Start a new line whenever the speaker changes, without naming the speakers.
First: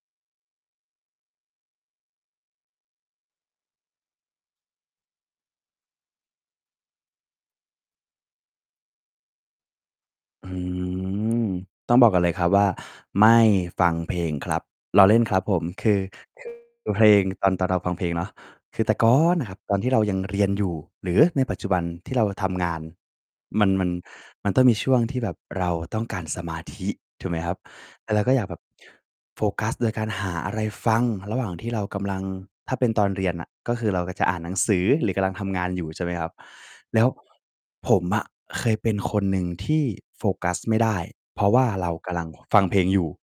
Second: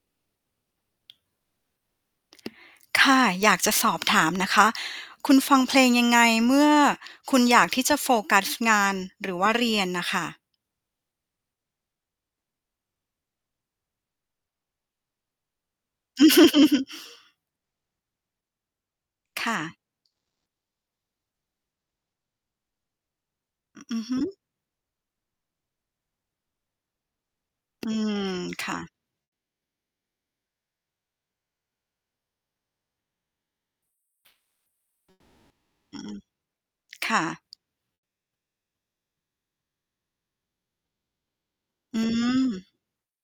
ค่ะ อยากจะสอบถามนะคะ คุณฟังเพลงยังไง? เมื่อคุณอยากที่จะโฟกัสงานหรือว่าเรียนน่ะค่ะ
อืม ต้องบอกก่อนเลยครับว่า ไม่ฟังเพลงครับ ล้อเล่นครับผม คือ คือ เพลงตอน ตอนเราฟังเพลงเนาะ คือแต่ก่อนอ
ค
ะคร
่
ับ ต
ะ
อนที่เรายังเรียนอยู่ หรือในปัจจุบันที่เราทำงาน มัน
อ
มัน
อือฮึ
มันต้องมีช่วงที่แบบเราต้องการสมาธิถูกไหมครับ?
อื
แต่เราก็
ม
อยากแบบ
ค่ะ
โฟกัสโดยการหาอะไรฟังระหว่างที่เรากำลัง ถ้าเป็นตอนเรียนน่ะ ก็คือเราก็จะอ่านหนังสือ หรือกำลังทำงานอยู่
อ
ใ
ื
ช่ไหม
ม
ครับ แล้
ค
ว
่ะ
ผมอะเคยเป็นคนหนึ่งที่โฟกัสไม่ได้ เพราะว่าเรา
อื
กำลัง ฟั
ม
งเพลงอยู่